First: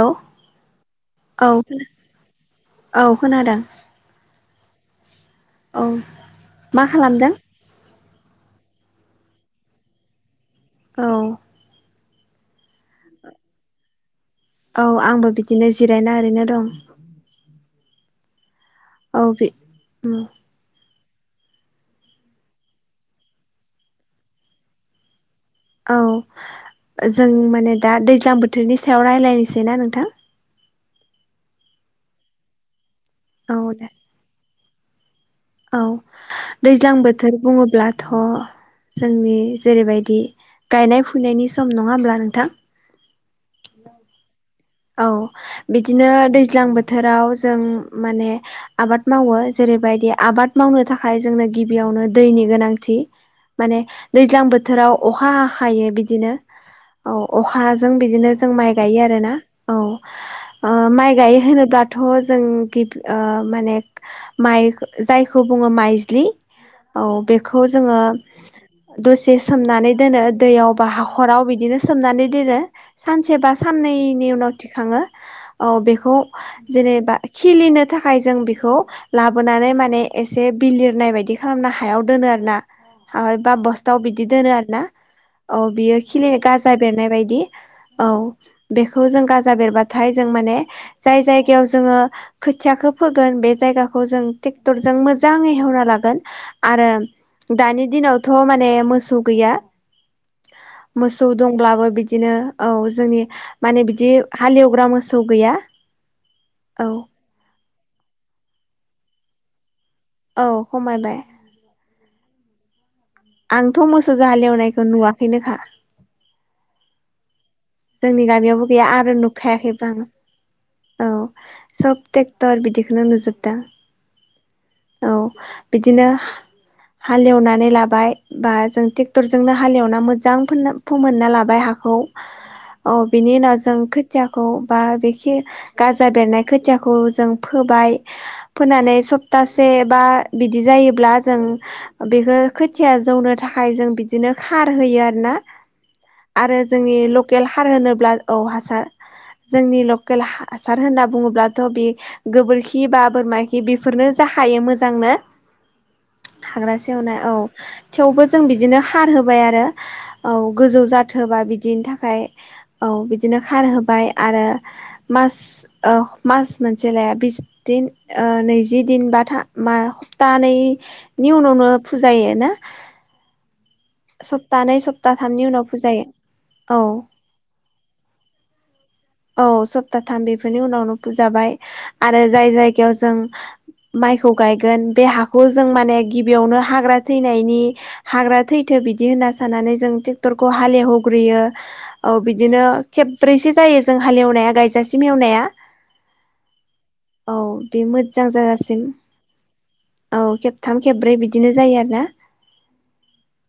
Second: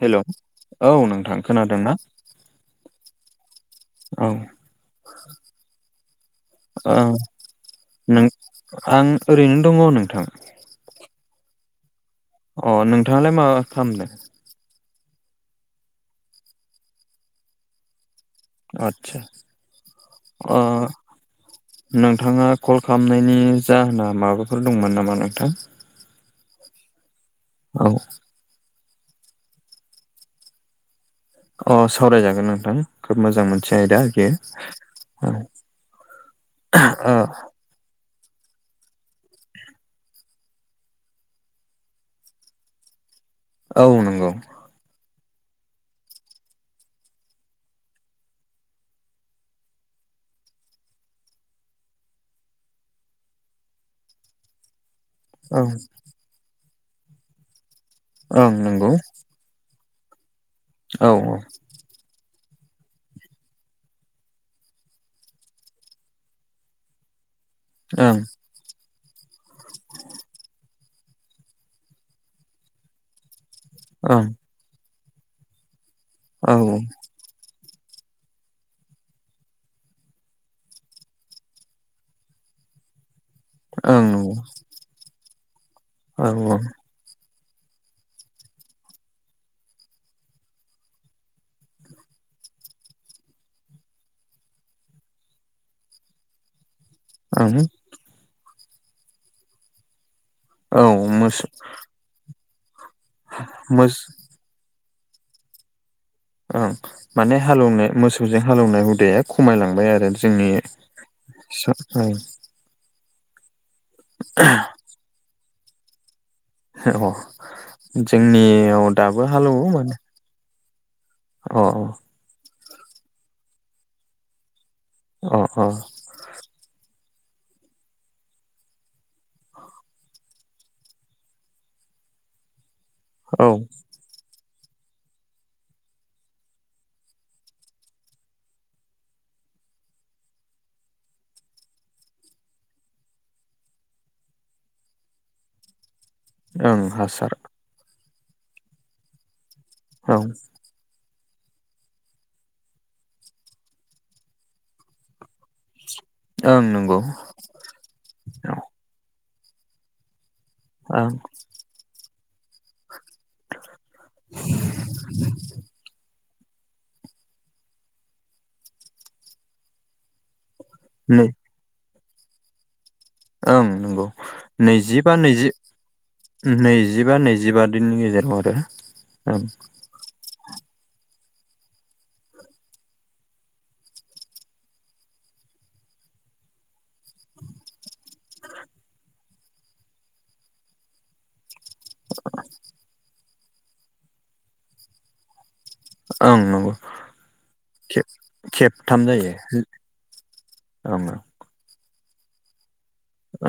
Hello औ नोंथां औ खोनादोंना? औ खोनादों। औ औ मा औ खालामदों नों आं ओरैनो दङ' नोंथां औ अ नोंथाङालाय मा खामदों? औ आंबो बिदिनो जिरायना ओरैनो दं। आतसा औ बि उम अ नोंथाङा कल खालामनायनि जाहोना माबाफोर दंमोन नामा नोंथां? औ जों माने औ दा दैज्लां बोथोरनि सायाव रायलायनोसैना नोंथां अ सावरायजागोन नोंथां खोब मोजां औ मोनसे दे आयदा आरोखि औ दैज्लां बोथोर बुङोब्ला थ' जोंनि जेरैबायदि गायनाय फुनायनि सम नङा होमब्ला नोंथां औ नंगौ औ बिदिनो दैज्लां बोथोराव जों माने आबाद मावो जेरैबायदि आबाद मावनो थाखाय जोंनो गिबियावनो दैनि गोनांथि माने दैज्लां बोथोराव अखा हा औ हायो बिदिनो औ अखाजों बिदिनो जों ओं माइ नंगौ गायो आरो ना औ ओ औ माइ गाय होनोब्ला दाथ' जों गिबि माने माइ जायखौ बुङो माइज्लि औ बेखौ जोङो दसे सोमनानै दोनो दैयाव बा हाखराव बिदिनो सोमनानै दोनो सानसे बा ओं साननैनि उनाव थिखाङो औ बेखौ औ ओं जेनेबा खिलिनो थाखाय जों बेखौ लाबोनानै माने एसे बिलिरनाय बायदि खालामनो हायाव दोनो आरो ना बा बस्थाव बिदि नंगौ दोनो आरो ना औ बियो औ खिलि गाजा बेरनाय बायदि औ बेखौ जों गा बेरबाथाय जों माने जाय जायगायाव जोङो खोथियाखौ फोगोन बे जायगाखौ जों ट्रेक्टरजों मोजाङै हेवना लागोन आरो ओं दानि दिनावथ' माने मोसौ गैया मोसौ दंब्लाबो बिदिनो औ जोंनि माने मोस बिदि हालेवग्रा मोसौ गैया ओं औ माने हालेवनाय मोसौजों हालौनाय हुदाया खमायलांबाय आरो औ जोंनि खमायबाय [unintelligible] आंथ' मोसौ जाहालेवनायखौ नुवाखैनोखा [unintelligible] जोंनि गामियावबो गैया जोंनियाव आरो दाबो हालेवो नुखायाखैबो माने आं औ अ सब ट्रेक्टर बिदिखौनो नुजोबदों औ अ बिदिनो हालेवनानै लाबाय बा जों ट्रेक्टरजोंनो हालेवना मोजां फो फोमोनना लाबाय हाखौ औ बिनि औ उनाव खो थियाखौ बा बेखि गाजा बेरनाय खोथियाखौ जों फोबाय फोनानै सप्तासे बा बिदि जायोब्ला जों बेखौ खोथिया जौनो थाखाय जों बिदिनो खार होयो आरो ना आरो ओं जोंनि हासार लकेल हार होनोब्ला औ हासार जोंनि औ लकेल हा हासार होनना बुङोब्लाथ' बे गोबोरखि बा बोरमा खि बेफोरनो जाखायो मोजांनो [inaudible] हाग्रा नंगौ सेवनाय औ थेवबो जों औ बिदिनो खार होबाय आरो औ गोजौ ओं जाथोबा बिदिनि था खाय औ बिदिनो खार होबाय आरो मास ओ मास मोनसे लाया बिदिन नैजि दिन बा था मा नै थानैनि उनावनो फुजायो ना ओं नंगौ सप्तानै नैजिबा सप्ताथामनि नैजि उनाव फुजायो औ नैजिबा नैजिबा दिननि गेजेराव आरो ओं औ सप्ताथाम बेफोरनि उनावनो फुजाबाय आरो जाय जायगायाव जों माइखौ गायगोन बे हाखौ जों माने गिबियावनो हाग्रा थैनायनि हाग्रा थैथो बिदि होनना साननानै जों ट्रेक्टरखौ हालेवहग्रोयो औ बिदिनो खेब ब्रैसो जायो जों हालेवनाया गायजासिम एवनाया ओं नंगौ औ बे खे मोजां जाजासिम खेबथाम जायो औ खेबथाम ओं खेबब्रै बिदिनो जायो आरो ना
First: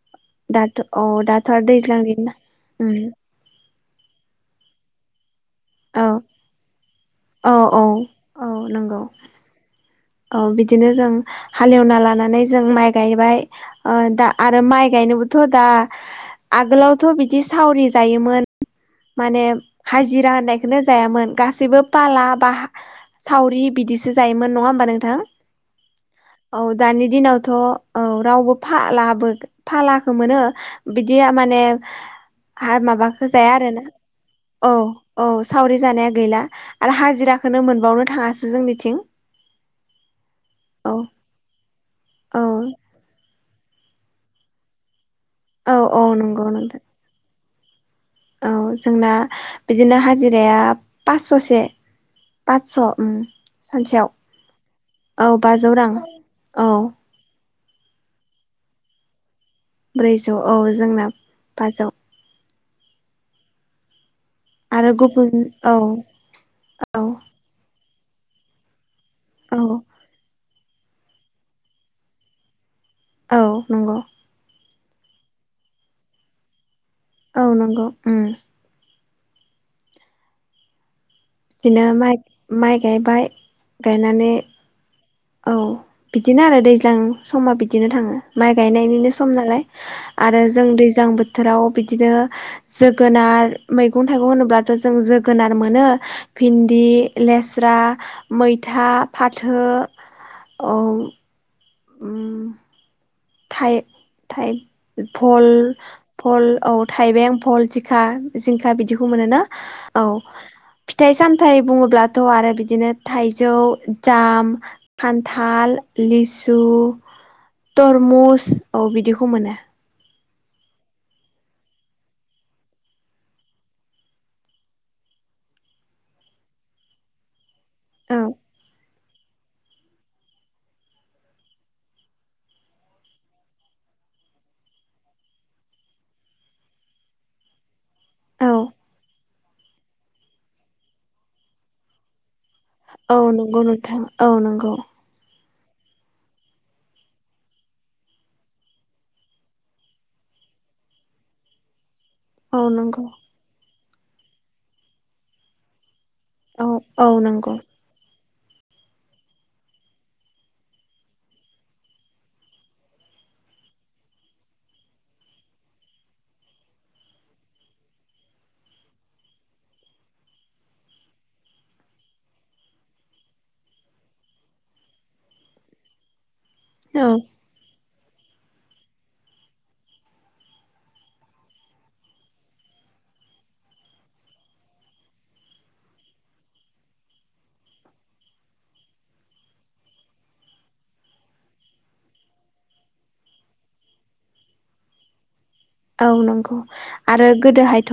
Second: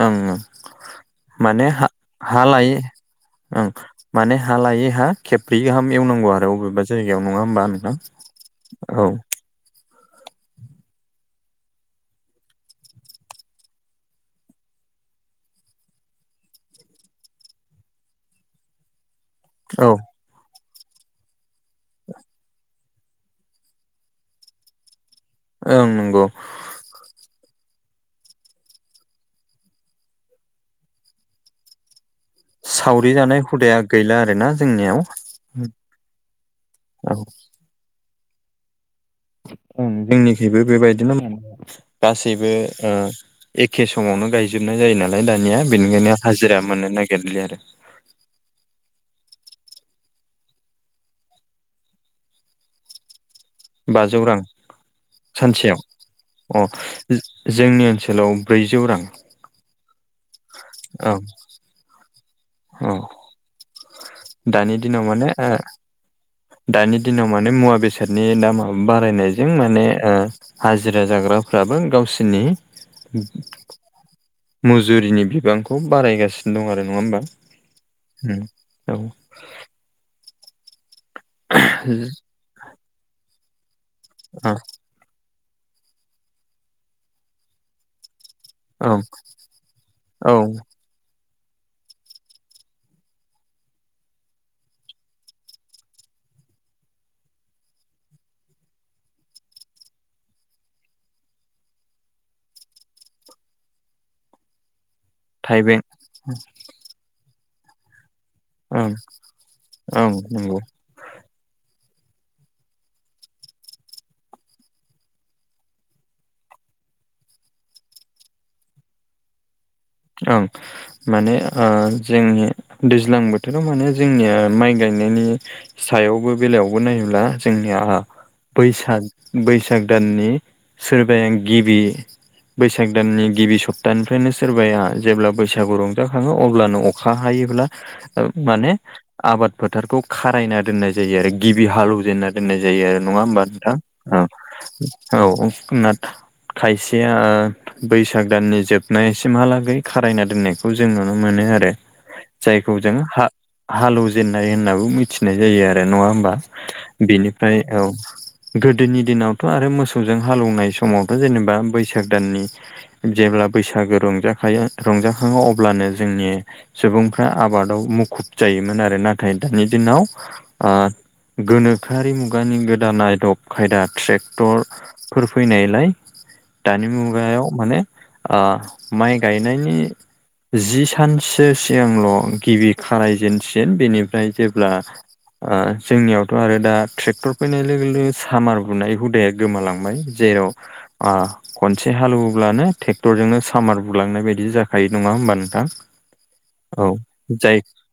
ओं ओं दाथ' अ दाथ माने हा दैलां हा लायै उम ओं माने हा लायै हा खेब्रै गाहाम औ एवनांगौ आरो अबेबा जायगायाव नङा औ होमबा औ नोंथां औ नंगौ औ औ बिदिनो जों हालेवना लानानै जों माइ गायबाय ओ दा आरो माइ गायनोबोथ' दा आगोलावथ' बिदि सावरि जायोमोन माने औ हाजिरा होननायखौनो जायामोन गासैबो पाला बा सावरि बिदिसो जायोमोन नङा होमबा नोंथां ओं नंगौ औ दानि दिनावथ' औ रावबो फालाबो फालाखौ मोनो बिदिया माने हा सावरि माबाखो जानाय जाया हुदाया आरोना गैला आरोना औ जोंनियाव औ सावरि जानाया गैला औ हाजिराखौ मोनबावनो थाङासो जोंनिथिं ओ जोंनिखिबो औ बेबायदिनो मोना औ गासैबो ओ एखे समावनो गायजोबनाय जायो नालाय दानिया औ औ बेनिखायनो नंगौ हाजिरा नोंथां मोननो नागिरलि आरो औ जोंना बिदिनो हाजिराया पास्स'से पासस' उम सानसेयाव बाजौ रां औ बाजौ सानसेयाव रां अ औ जोंनि ओनसोलाव ब्रैजौ रां ब्रैजौ औ जोंना औ बासौ औ दानि आरो दिनाव माने गुबुन ओ औ दानि औ दिनाव माने मुवा बेसादनि दामाब बारायनायजों औ माने ओ हाजिरा जाग्राफ्राबो गावसिनि औ नंगौ मुजुरिनि बिबांखौ बारायगासिनो दं आरो नङा होमबा औ नंगौ उम औ बिदिनो माइ माइ गायबाय गायनानै औ औ बिदिनो आरो दैज्लां समा बिदिनो थाङो माइ औ गायनायनिनो सम नालाय आरो औ जों दैज्लां बोथोराव बिदिनो जोगोनार मैगं थाइगं होनोब्लाथ' जों जोगोनार मोनो भिन्दि लेस्रा मैथा फाथो औ उम थाइ थाइ फल थाइबें फल औ थाइबें फल दिखा जिंखा ओं बिदिखौ मोनोना औ ओं नंगौ फिथाइ सामथाइ बुङोब्लाथ' आरो बिदिनो थाइजौ जाम खान्थाल लिसु तरमुस औ बिदिखौ मोनो ओं माने जोंनि दैज्लां बोथोराव माने जोंनिया माइ गायनायनि सायावबो बेलायावबो नायोब्ला जोंनि आंहा औ बैसाग बैसाग दाननि सोरबाया गिबि बैसाग दाननि गिबि सप्तानिफ्रायनो सोरबाया जेब्ला बैसागु रंजाखङो अब्लानो अखा हायोब्ला औ माने आबाद फोथारखौ खारायना दोननाय जायो आरो गिबि हालौवजेननानै दोननाय जायो आरो औ नङा होमबा नंगौ नोंथां? औ नंगौ ओं औ नाथ खायसेया बैसाग दाननि जोबनाया एसेमहालागै खारायना दोननायखौ जों नुनो मोनो आरो औ जायखौ जों नंगौ हा हालौवजेननाय होननाबो मिथिनाय जायो आरो नङा होमबा औ औ नंगौ बेनिफ्राय औ गोदोनि दिनावथ' आरो मोसौजों हालौवनाय समावथ' जेनेबा बैसाग दाननि जेब्ला बैसागो रंजाखायो रंजाखङो अब्लानो जोंनि सुबुंफ्रा आबादाव मुखुब जायोमोन आरो नाथाय दानि दिनाव ओ गोनोखोआरि मुगानि गोदान आदब खायदा ट्रेक्टर फोर फैनायलाय दानि औ मुगायाव माने ओ माइ गाय नायनि जि सानसो सिगांल' गिबि खारायजेनसिन बेनिफ्राय जेब्ला ओ जोंनियावथ' आरो दा ट्रेक्टर फैनाय लोगो लोगो सामार बुनाय हुदाया गोमालांबाय जेराव ओ खनसे हाल एवब्लानो ट्रेक्टर जोंनो सामार बुलांनाय बाय दि जाखायो नङा होमबा नोंथां? औ नंगौ औ आरो जाय गोदोहायथ'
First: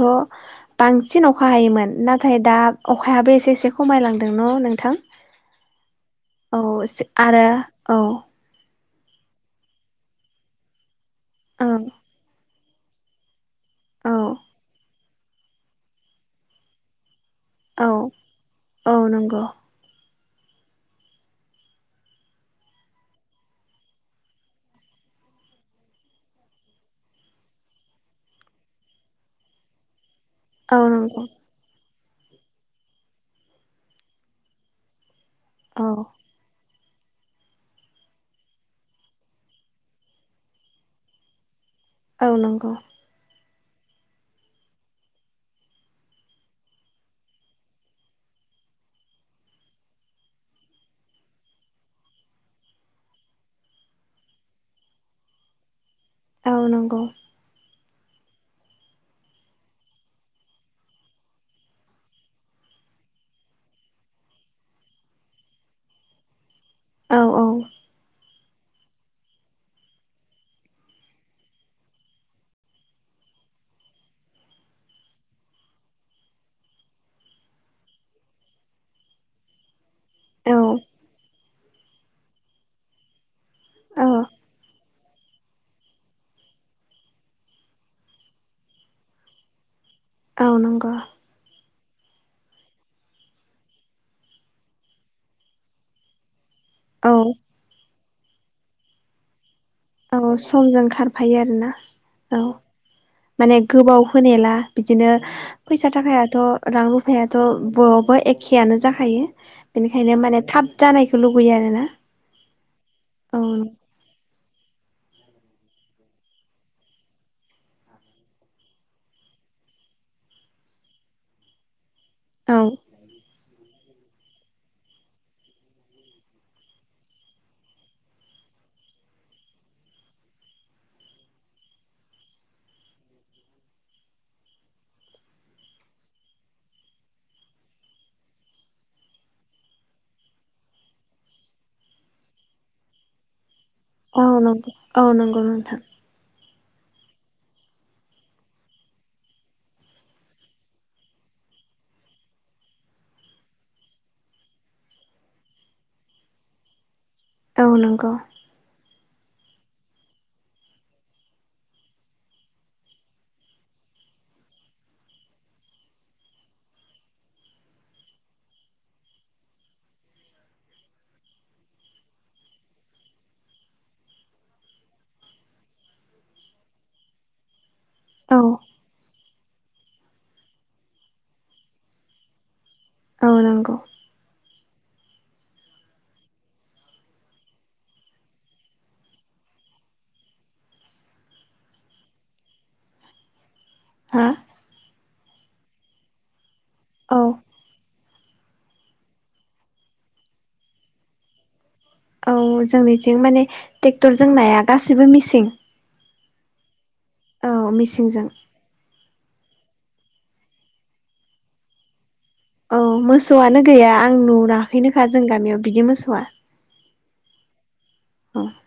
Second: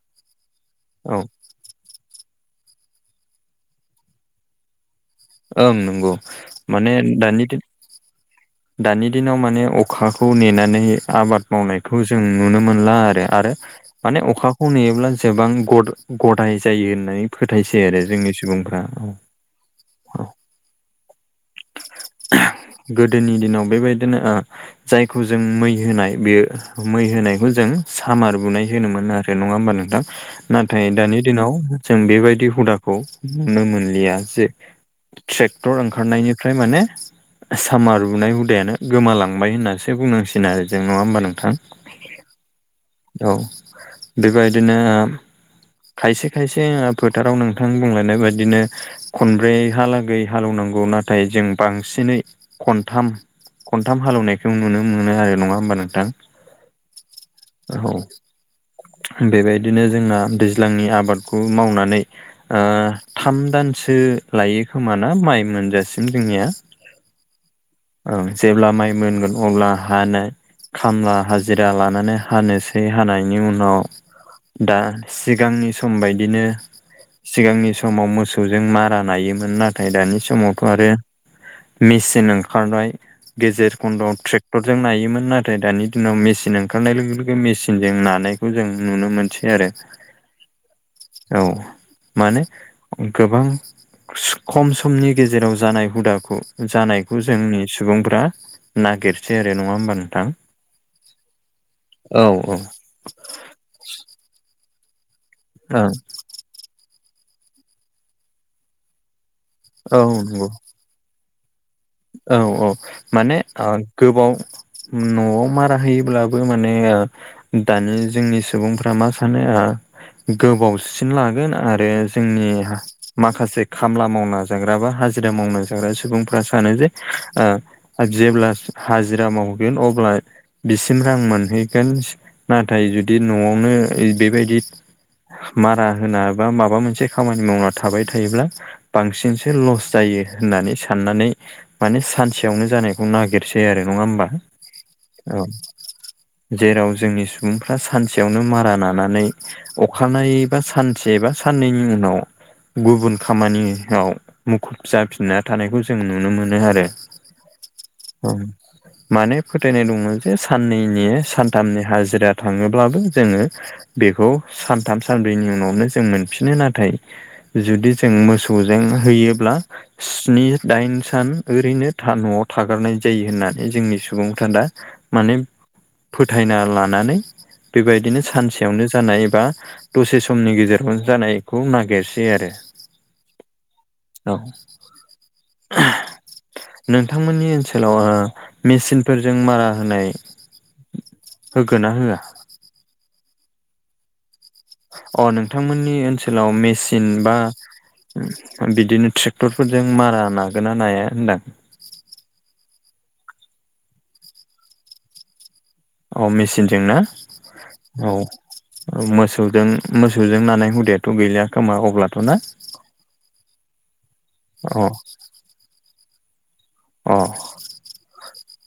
औ बांसिन अखा हायोमोन नाथाय दा अखायाबो एसे एसे खमायलांदों न' नोंथां? ओं नंगौ औ माने आरो दानि दि औ दानि दिनाव माने अखाखौ नेनानै आबाद ओं मावनायखौ जों नुनो मोनला आरो आरो औ माने अखाखौ नेयोब्ला जेबां गदाय जायो होननानै फोथायसै औ आरो जोंनि सुबुंफ्रा औ औ [inaudible] गोदोनि दिनाव बेबायदिनो ओ जायखौ जों मै होनाय बेयो मै होनायखौ जों सामार बुनाय होनोमोन आरो ओ नङा ओमबा नोंथां औ नाथाय दानि नंगौ दिनाव जों बेबायदि हुदाखौ नुनो मोनलिया जे ट्रेक्टर औ ओंखारनायनिफ्राय माने सामार हुनाय हुदायानो गोमालांबाय होननासो बुंनांसिगोन आरो जों नङा ओमबा नोंथां? औ नंगौ औ बेबायदिनो खायसे खायसे फोथाराव नोंथां बुंलायनाय बायदिनो खनब्रैहालागै हाल एवनांगौ नाथाय जों बांसिनै खनथाम खनथाम हाल एवनायखौ नुनो मोनो आरो नङा ओमबा नोंथां औ नंगौ। औ बेबायदिनो जोंना दैज्लांनि आबादखौ मावनानै ओ थाम दानसो लायो खोमाना माइ मोनजासिम जोंनिया औ औ ओं जेब्ला माइ मोनगोन अब्ला हानो खामला हाजिरा लानानै हानोसै हानायनि उनाव दा सिगांनि सम बायदिनो सिगांनि समाव मोसौजों मारा नायोमोन नाथाय दानि समाव औ थ' आरो मेचिन ओंखारनाय गेजेर औ खन्दआव ट्रेक टरजों नायोमोन नाथाय दानि दिनाव मेचिन ओंखारनाय लोगो लोगो मेसिनजों नानायखौ जों नुनो मोनसै आरो औ नंग' औ माने गोबां खम समनि गेजेराव जानाय हुदाखौ औ जानायखौ जोंनि सुबुंफ्रा नागिरसै आरो नङा ओमबा नों औ समजों खारफायो आरोना औ माने गोबाव होनेला बिदिनो फैसा थाखायाथ' रां रुफायाथ' बरावबो एखेयानो जाखायो औ बेनिखायनो माने नंगौ थाब जानायखौ लुुबैयो आरोना औ औ माने ओ गोबाव न'आव मारा होयोब्लाबो माने ओ दानि जोंनि सुबुंफ्रा मा सानो ओ गोबावसिन लागोन आरो जोंनि औ माखासे खामला मावना जाग्रा बा हाजिरा मावना जाग्रा सुबुंफ्रा सानो जे जेब्ला हाजिरा मावगोन अब्ला बिसिम रां मोनहैगोन नाथाय जुदि न'आवनो बेबायदि मारा होना बा माबा मोनसे खामानि मावना थाबाय थायोब्ला बांसिनसो लस जायो होननानै साननानै माने सानसेयावनो जानायखौ नागिरसै आरो। नङा औ होमबा नंगौ औ नंगौ नोंथां। जेराव जोंनि सुबुंफ्रा सानसेयावनो मारा नानानै अखानाय बा सानसे बा साननैनि उनाव गुबुन खामानियाव मुखुब जाफिनना थानायखौ जों नुनो मोनो आरो। औ नंगौ औ माने फोथायनाय दङ जे साननैनि सानथामनि हाजिरा थाङोब्लाबो जोङो बेखौ सानथाम सानब्रैनि उनावनो जों मोनफिनो नाथाय जुदि जों मोसौजों होयोब्ला स्नि दाइन सान ओरैनो न'आव थागारनाय जायो होननानै जोंनि सुबुंफ्रा दा माने फोथायना लानानै बेबायदिनो औ सानसेयावनो जानाय एबा दसे समनि गेजेरावनो जानायखौ नागिरसै आरो। औ नंगौ। औ नोंथांमोननि ओनसोलाव मेचिनफोरजों मारा होनाय होगोन ना होया? हा अ नोंथांमोननि ओनसोलाव मेसिन औ बा बिदिनो ट्रेक्टरफोरजों मारा नागोना नाया होनदां औ जोंनिथिं माने ट्रेक्टर जों नाया गाससिबो मिसिं औ मेचिनजों ना औ औ मिसिंजों मोसौजों मोसौजों नानाय हुदायाथ' गैलिया खोमा अब्लाथ' ना औ मोसौआनो गैया आं अ नुराखैनोखा जों गामियाव बिदि मोसौआ अ अ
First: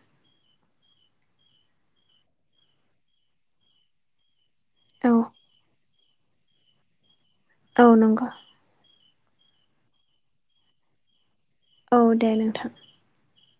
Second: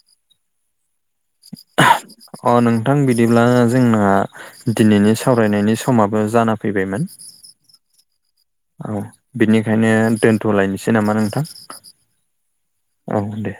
अ नोंथां बिदिब्ला जोंना औ दिनैनि सावरायनायनि समाबो जाना फैबायमोन। औ नंगौ। औ बिनिखायनो दोनथ'लायनोसै नामा नोंथां। औ दे नोंथां। औ दे।